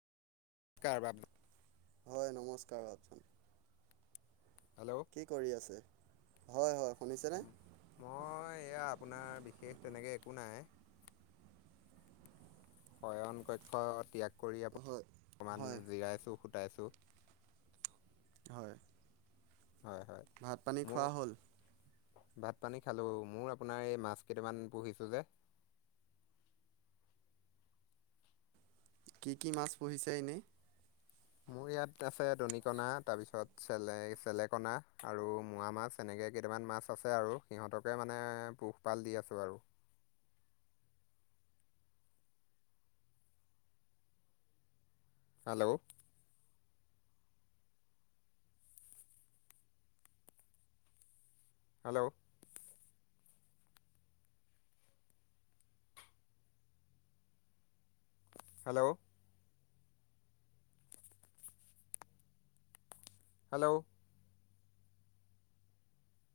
কাৰ বাব হয় নমস্কাৰ ভাবচন হেল্ল' কি কৰি আছে? হয় হয়। শুনিছেনে? মই এয়া আপোনাৰ বিশেষ তেনেকে একো নাই। শয়ন কক্ষ ত্যাগ কৰি আপ হয় অকমান হয় জিৰাইছো ফুটাইছো। হয়। হয় হয়। ভাত পানী মোৰ খোৱা হ'ল? ভাত পানী খালো, মোৰ আপোনাৰ এই মাছ কেইটামান পুহিছো যে কি কি মাছ পুহিছে এনেই? মোৰ ইয়াত আছে দনিকণা তাৰপিছত চেলে চেলেকণা আৰু মোৱা মাছ। তেনেকৈ কেইটামান মাছ আছে আৰু সিহঁতকে মানে পোহপাল দি আছোঁ আৰু। Hello hello hello hello